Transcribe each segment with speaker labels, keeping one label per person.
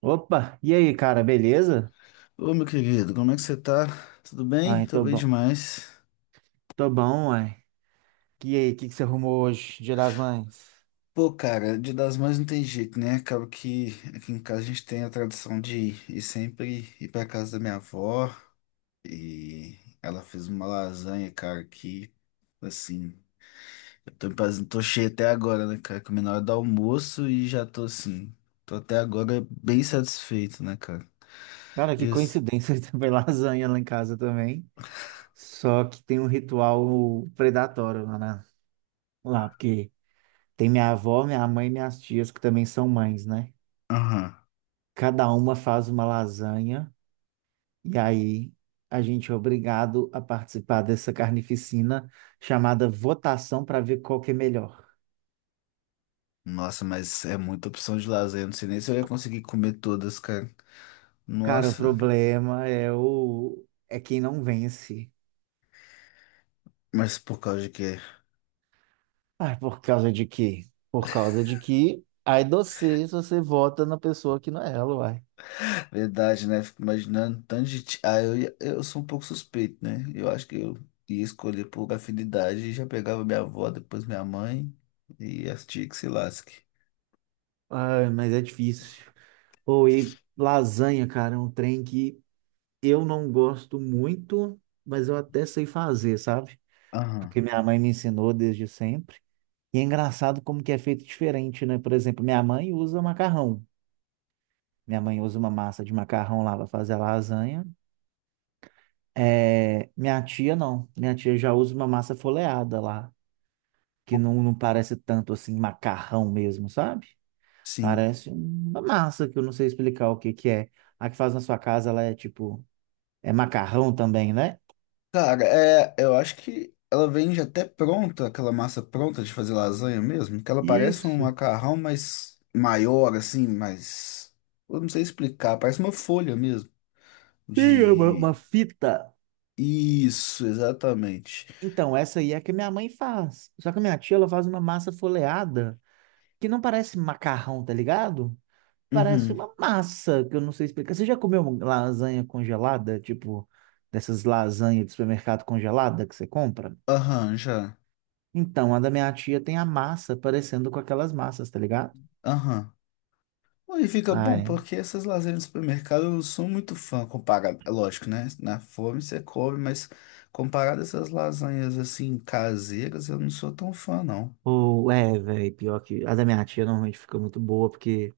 Speaker 1: Opa, e aí, cara, beleza?
Speaker 2: Ô, meu querido, como é que você tá? Tudo bem?
Speaker 1: Ai,
Speaker 2: Tô
Speaker 1: tô
Speaker 2: bem
Speaker 1: bom.
Speaker 2: demais.
Speaker 1: Tô bom, uai. E aí, o que que você arrumou hoje, Dia das Mães?
Speaker 2: Pô, cara, Dia das Mães não tem jeito, né? Acaba que aqui em casa a gente tem a tradição de ir sempre ir pra casa da minha avó e ela fez uma lasanha, cara, que, assim, tô cheio até agora, né, cara? Comi na hora do almoço e já tô, assim, tô até agora bem satisfeito, né, cara?
Speaker 1: Cara, que
Speaker 2: Isso.
Speaker 1: coincidência, também lasanha lá em casa também. Só que tem um ritual predatório lá, lá, porque tem minha avó, minha mãe e minhas tias que também são mães, né?
Speaker 2: Aham.
Speaker 1: Cada uma faz uma lasanha e aí a gente é obrigado a participar dessa carnificina chamada votação para ver qual que é melhor.
Speaker 2: Nossa, mas é muita opção de lasanha, eu não sei nem se eu ia conseguir comer todas, cara.
Speaker 1: Cara, o
Speaker 2: Nossa,
Speaker 1: problema é o é quem não vence.
Speaker 2: mas por causa de quê?
Speaker 1: Ah, por causa de quê? Por causa de que aí você vota na pessoa que não é ela, uai.
Speaker 2: Verdade, né? Fico imaginando tanto de. Ti- Ah, eu, ia- eu sou um pouco suspeito, né? Eu acho que eu ia escolher por afinidade e já pegava minha avó, depois minha mãe e as tias que se lasque.
Speaker 1: Ai, mas é difícil. Ou e lasanha, cara, é um trem que eu não gosto muito, mas eu até sei fazer, sabe?
Speaker 2: Aham.
Speaker 1: Porque minha mãe me ensinou desde sempre. E é engraçado como que é feito diferente, né? Por exemplo, minha mãe usa macarrão. Minha mãe usa uma massa de macarrão lá para fazer a lasanha. É, minha tia não. Minha tia já usa uma massa folheada lá, que não, não parece tanto assim macarrão mesmo, sabe?
Speaker 2: Sim.
Speaker 1: Parece uma massa que eu não sei explicar o que que é. A que faz na sua casa, ela é tipo, é macarrão também, né?
Speaker 2: Cara, é, eu acho que ela vem já até pronta, aquela massa pronta de fazer lasanha mesmo, que ela parece um
Speaker 1: Isso.
Speaker 2: macarrão, mas maior, assim, mas. Eu não sei explicar, parece uma folha mesmo.
Speaker 1: Sim, é uma
Speaker 2: De.
Speaker 1: fita.
Speaker 2: Isso, exatamente.
Speaker 1: Então, essa aí é a que minha mãe faz. Só que a minha tia, ela faz uma massa folheada que não parece macarrão, tá ligado? Parece
Speaker 2: Uhum.
Speaker 1: uma massa, que eu não sei explicar. Você já comeu uma lasanha congelada? Tipo, dessas lasanhas de supermercado congelada que você compra?
Speaker 2: Aham, já.
Speaker 1: Então, a da minha tia tem a massa parecendo com aquelas massas, tá ligado?
Speaker 2: Aham. E fica bom,
Speaker 1: Ai.
Speaker 2: porque essas lasanhas do supermercado eu não sou muito fã comparado. É lógico, né? Na fome você come, mas comparado a essas lasanhas assim caseiras, eu não sou tão fã, não.
Speaker 1: Ou, é, velho, pior que a da minha tia normalmente fica muito boa, porque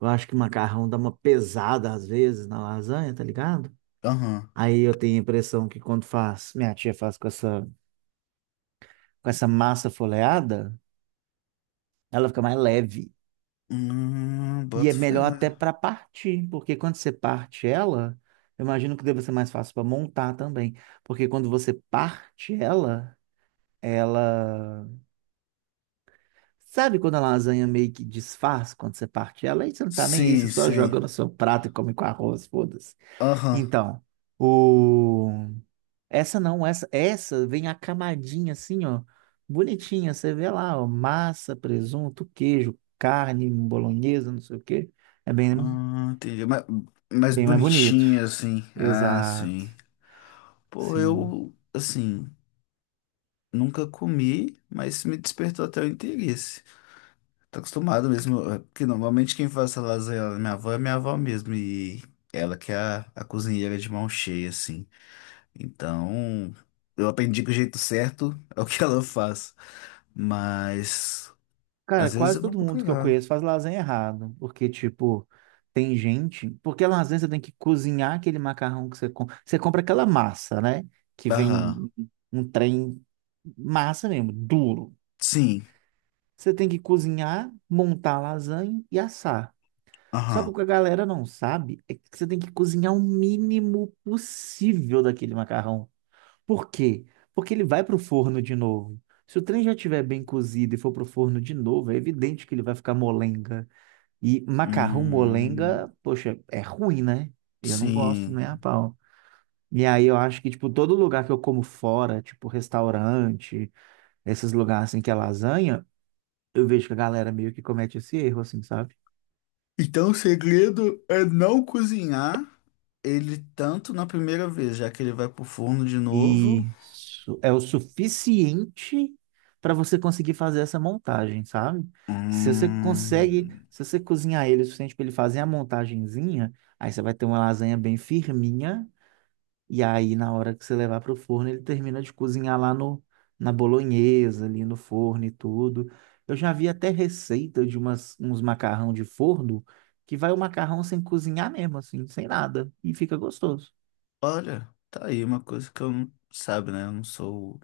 Speaker 1: eu acho que o macarrão dá uma pesada às vezes na lasanha, tá ligado?
Speaker 2: Aham.
Speaker 1: Aí eu tenho a impressão que quando faz, minha tia faz com essa massa folheada, ela fica mais leve. E é
Speaker 2: Boto fé.
Speaker 1: melhor até para partir, porque quando você parte ela, eu imagino que deve ser mais fácil para montar também, porque quando você parte ela, ela Sabe quando a lasanha meio que desfaz quando você parte ela? Aí você não tá nem aí, você
Speaker 2: Sim,
Speaker 1: só
Speaker 2: sim.
Speaker 1: joga no seu prato e come com arroz, foda-se.
Speaker 2: Aham.
Speaker 1: Então, o... Essa não, essa vem a camadinha assim, ó, bonitinha. Você vê lá, ó, massa, presunto, queijo, carne, bolonhesa, não sei o quê. É bem.
Speaker 2: Ah, entendi. Mas
Speaker 1: Bem mais bonito.
Speaker 2: bonitinha, assim. Ah,
Speaker 1: Exato.
Speaker 2: sim. Pô,
Speaker 1: Sim.
Speaker 2: eu, assim, nunca comi, mas me despertou até o interesse. Tô acostumado mesmo, é, porque normalmente quem faz essa lasanha lá na minha avó é minha avó mesmo, e ela que é a cozinheira de mão cheia, assim. Então, eu aprendi que o jeito certo é o que ela faz, mas
Speaker 1: Cara,
Speaker 2: às vezes
Speaker 1: quase
Speaker 2: eu vou
Speaker 1: todo mundo que eu conheço
Speaker 2: procurar.
Speaker 1: faz lasanha errado. Porque, tipo, tem gente. Porque a lasanha você tem que cozinhar aquele macarrão que você compra. Você compra aquela massa, né? Que
Speaker 2: Aham,
Speaker 1: vem um trem massa mesmo, duro.
Speaker 2: sim,
Speaker 1: Você tem que cozinhar, montar a lasanha e assar. Só que o
Speaker 2: aham,
Speaker 1: que a galera não sabe é que você tem que cozinhar o mínimo possível daquele macarrão. Por quê? Porque ele vai para o forno de novo. Se o trem já estiver bem cozido e for para o forno de novo, é evidente que ele vai ficar molenga. E macarrão
Speaker 2: hum,
Speaker 1: molenga, poxa, é ruim, né? Eu não gosto
Speaker 2: sim.
Speaker 1: nem a pau. E aí eu acho que, tipo, todo lugar que eu como fora, tipo restaurante, esses lugares assim que é lasanha, eu vejo que a galera meio que comete esse erro, assim, sabe?
Speaker 2: Então, o segredo é não cozinhar ele tanto na primeira vez, já que ele vai pro forno de novo.
Speaker 1: Isso é o suficiente para você conseguir fazer essa montagem, sabe? Se você consegue,
Speaker 2: Hum.
Speaker 1: se você cozinhar ele o suficiente para ele fazer a montagenzinha, aí você vai ter uma lasanha bem firminha e aí na hora que você levar para o forno, ele termina de cozinhar lá no na bolonhesa, ali no forno e tudo. Eu já vi até receita de umas, uns macarrão de forno que vai o macarrão sem cozinhar mesmo, assim, sem nada, e fica gostoso.
Speaker 2: Olha, tá aí uma coisa que eu não sabe, né? Eu não sou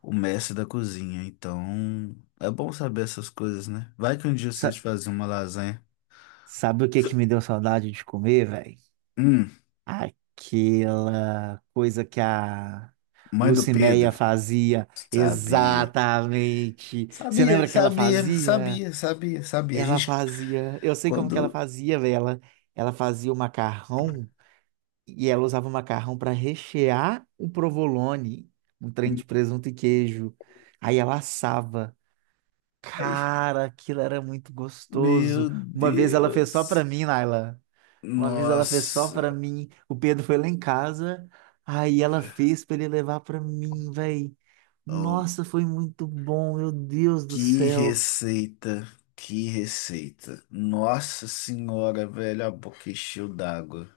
Speaker 2: o mestre da cozinha, então é bom saber essas coisas, né? Vai que um dia eu sei
Speaker 1: Essa
Speaker 2: fazer uma lasanha.
Speaker 1: Sabe o que que me deu saudade de comer, velho?
Speaker 2: Hum,
Speaker 1: Aquela coisa que a
Speaker 2: mãe do
Speaker 1: Lucinéia
Speaker 2: Pedro,
Speaker 1: fazia.
Speaker 2: sabia.
Speaker 1: Exatamente. Você
Speaker 2: Sabia,
Speaker 1: lembra que ela
Speaker 2: sabia,
Speaker 1: fazia?
Speaker 2: sabia, sabia, sabia. A
Speaker 1: Ela
Speaker 2: gente
Speaker 1: fazia. Eu sei como que ela
Speaker 2: quando.
Speaker 1: fazia, velho. Ela fazia o macarrão e ela usava o macarrão para rechear o provolone, um trem de presunto e queijo. Aí ela assava.
Speaker 2: Ai,
Speaker 1: Cara, aquilo era muito gostoso.
Speaker 2: meu
Speaker 1: Uma vez ela fez só pra
Speaker 2: Deus.
Speaker 1: mim, Naila. Uma vez ela fez só pra
Speaker 2: Nossa,
Speaker 1: mim. O Pedro foi lá em casa. Aí ela fez pra ele levar pra mim, velho.
Speaker 2: oh,
Speaker 1: Nossa, foi muito bom, meu Deus do
Speaker 2: que
Speaker 1: céu.
Speaker 2: receita, que receita. Nossa senhora, velho, a boca encheu d'água.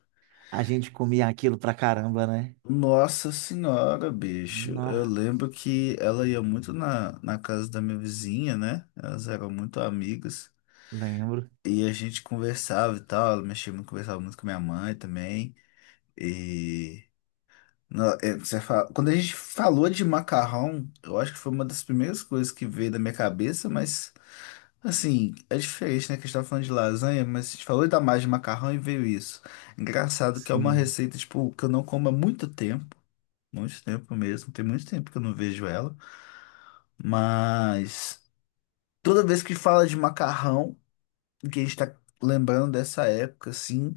Speaker 1: A gente comia aquilo pra caramba, né?
Speaker 2: Nossa senhora, bicho. Eu
Speaker 1: Nó,
Speaker 2: lembro que ela ia muito na casa da minha vizinha, né? Elas eram muito amigas.
Speaker 1: lembro.
Speaker 2: E a gente conversava e tal. Ela mexia muito, conversava muito com minha mãe também. E. Quando a gente falou de macarrão, eu acho que foi uma das primeiras coisas que veio da minha cabeça, mas. Assim, é diferente, né? Que a gente tava falando de lasanha, mas a gente falou da mais de macarrão e veio isso. Engraçado que é uma
Speaker 1: Sim,
Speaker 2: receita, tipo, que eu não como há muito tempo. Muito tempo mesmo. Tem muito tempo que eu não vejo ela. Mas toda vez que fala de macarrão, que a gente tá lembrando dessa época, assim,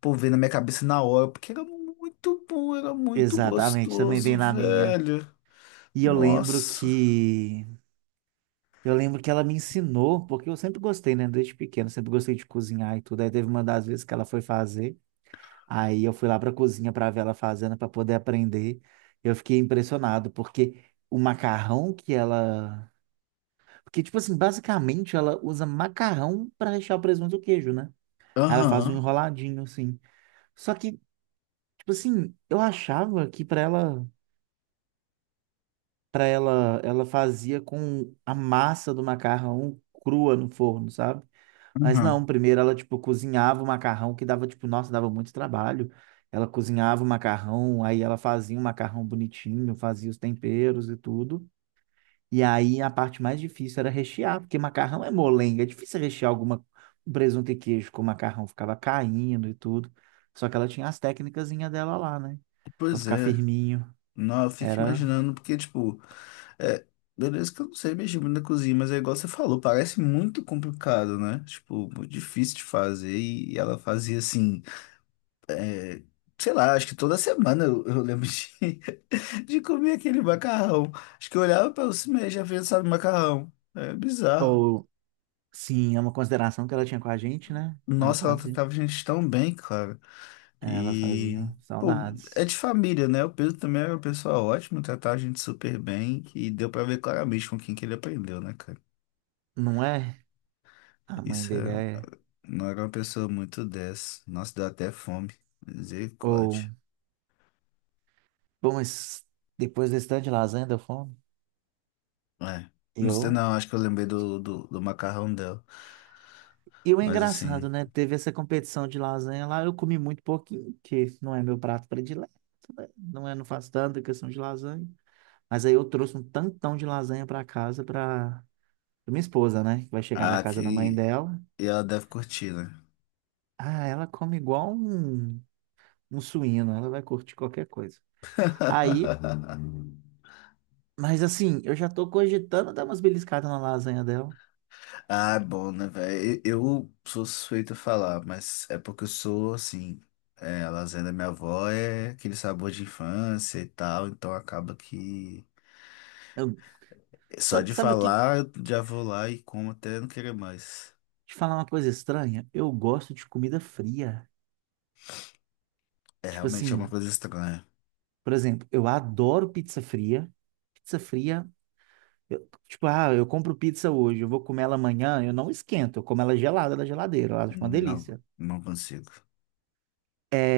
Speaker 2: pô, vem na minha cabeça na hora, porque era muito bom, era muito
Speaker 1: exatamente. Também vem
Speaker 2: gostoso,
Speaker 1: na minha.
Speaker 2: velho.
Speaker 1: E eu lembro
Speaker 2: Nossa.
Speaker 1: que eu lembro que ela me ensinou, porque eu sempre gostei, né? Desde pequeno, sempre gostei de cozinhar e tudo. Aí teve uma das vezes que ela foi fazer. Aí eu fui lá para a cozinha para ver ela fazendo para poder aprender. Eu fiquei impressionado porque o macarrão que ela, porque tipo assim, basicamente ela usa macarrão para rechear o presunto e o queijo, né? Aí ela faz um
Speaker 2: Aham,
Speaker 1: enroladinho assim. Só que tipo assim, eu achava que para ela, ela fazia com a massa do macarrão crua no forno, sabe? Mas
Speaker 2: aham.
Speaker 1: não, primeiro ela, tipo, cozinhava o macarrão que dava, tipo, nossa, dava muito trabalho. Ela cozinhava o macarrão, aí ela fazia o macarrão bonitinho, fazia os temperos e tudo. E aí a parte mais difícil era rechear, porque macarrão é molenga, é difícil rechear alguma um presunto e queijo com macarrão, ficava caindo e tudo. Só que ela tinha as técnicazinhas dela lá, né? Pra
Speaker 2: Pois
Speaker 1: ficar
Speaker 2: é.
Speaker 1: firminho.
Speaker 2: Não, eu fico
Speaker 1: Era,
Speaker 2: imaginando, porque, tipo, é, beleza que eu não sei mexer muito na cozinha, mas é igual você falou, parece muito complicado, né? Tipo, muito difícil de fazer, e ela fazia assim. Sei lá, acho que toda semana eu lembro de, de comer aquele macarrão. Acho que eu olhava para o cinema e já pensava em macarrão. É bizarro.
Speaker 1: ou, sim, é uma consideração que ela tinha com a gente, né?
Speaker 2: Nossa, ela tratava a gente tão bem, cara.
Speaker 1: Ela
Speaker 2: E,
Speaker 1: fazia
Speaker 2: pô, é
Speaker 1: saudades.
Speaker 2: de família, né? O Pedro também era uma pessoa ótima, tratava a gente super bem. E deu pra ver claramente com quem que ele aprendeu, né, cara?
Speaker 1: Não é? A mãe
Speaker 2: Isso
Speaker 1: dele
Speaker 2: é,
Speaker 1: é.
Speaker 2: não era uma pessoa muito dessa. Nossa, deu até fome.
Speaker 1: Ou.
Speaker 2: Misericórdia.
Speaker 1: Bom, mas depois desse tanto de lasanha deu fome?
Speaker 2: É. Não sei,
Speaker 1: Eu.
Speaker 2: não, acho que eu lembrei do, do macarrão dela.
Speaker 1: E o
Speaker 2: Mas assim.
Speaker 1: engraçado, né? Teve essa competição de lasanha lá, eu comi muito pouquinho, que não é meu prato predileto, né? Não é, não faço tanta questão de lasanha. Mas aí eu trouxe um tantão de lasanha pra casa pra, pra minha esposa, né? Que vai chegar da
Speaker 2: Ah,
Speaker 1: casa da mãe
Speaker 2: que...
Speaker 1: dela.
Speaker 2: E ela deve curtir, né?
Speaker 1: Ah, ela come igual um suíno, ela vai curtir qualquer coisa. Aí, mas assim, eu já tô cogitando dar umas beliscadas na lasanha dela.
Speaker 2: Ah, é bom, né, velho? Eu sou suspeito a falar, mas é porque eu sou, assim, é, a lasanha da minha avó é aquele sabor de infância e tal, então acaba que
Speaker 1: Eu-
Speaker 2: só de
Speaker 1: Sabe, sabe o que
Speaker 2: falar eu já vou lá e como até não querer mais.
Speaker 1: Te falar uma coisa estranha, eu gosto de comida fria.
Speaker 2: É
Speaker 1: Tipo
Speaker 2: realmente é uma
Speaker 1: assim,
Speaker 2: coisa estranha.
Speaker 1: por exemplo, eu adoro pizza fria. Pizza fria, tipo, ah, eu compro pizza hoje, eu vou comer ela amanhã, eu não esquento, eu como ela gelada da geladeira, eu acho uma
Speaker 2: Não,
Speaker 1: delícia.
Speaker 2: não consigo.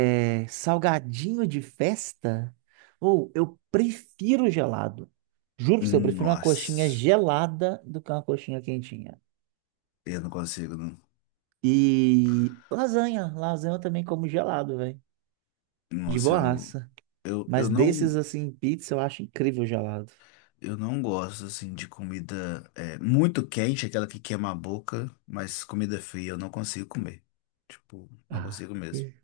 Speaker 1: É, salgadinho de festa? Ou eu prefiro gelado. Juro pra você, eu prefiro uma coxinha
Speaker 2: Nossa,
Speaker 1: gelada do que uma coxinha quentinha.
Speaker 2: eu não consigo, não.
Speaker 1: E lasanha, lasanha eu também como gelado, velho. De
Speaker 2: Nossa,
Speaker 1: boaça. Mas
Speaker 2: eu
Speaker 1: desses,
Speaker 2: não.
Speaker 1: assim, pizza eu acho incrível gelado.
Speaker 2: Eu não gosto, assim, de comida é, muito quente, aquela que queima a boca, mas comida fria eu não consigo comer. Tipo, não
Speaker 1: Ah,
Speaker 2: consigo mesmo.
Speaker 1: ok.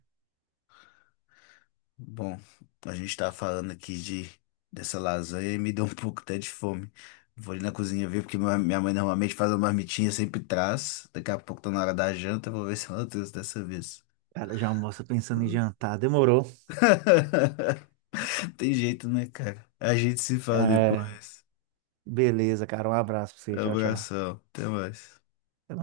Speaker 2: Bom, a gente tá falando aqui de dessa lasanha e me deu um pouco até de fome. Vou ali na cozinha ver, porque minha mãe normalmente faz uma marmitinha, sempre traz. Daqui a pouco tá na hora da janta, vou ver se ela trouxe dessa vez.
Speaker 1: Cara, já almoça pensando em jantar. Demorou.
Speaker 2: Tem jeito, né, cara? A gente se fala
Speaker 1: É,
Speaker 2: depois.
Speaker 1: beleza, cara. Um abraço pra você. Tchau, tchau.
Speaker 2: Abração, até mais.
Speaker 1: Até mais.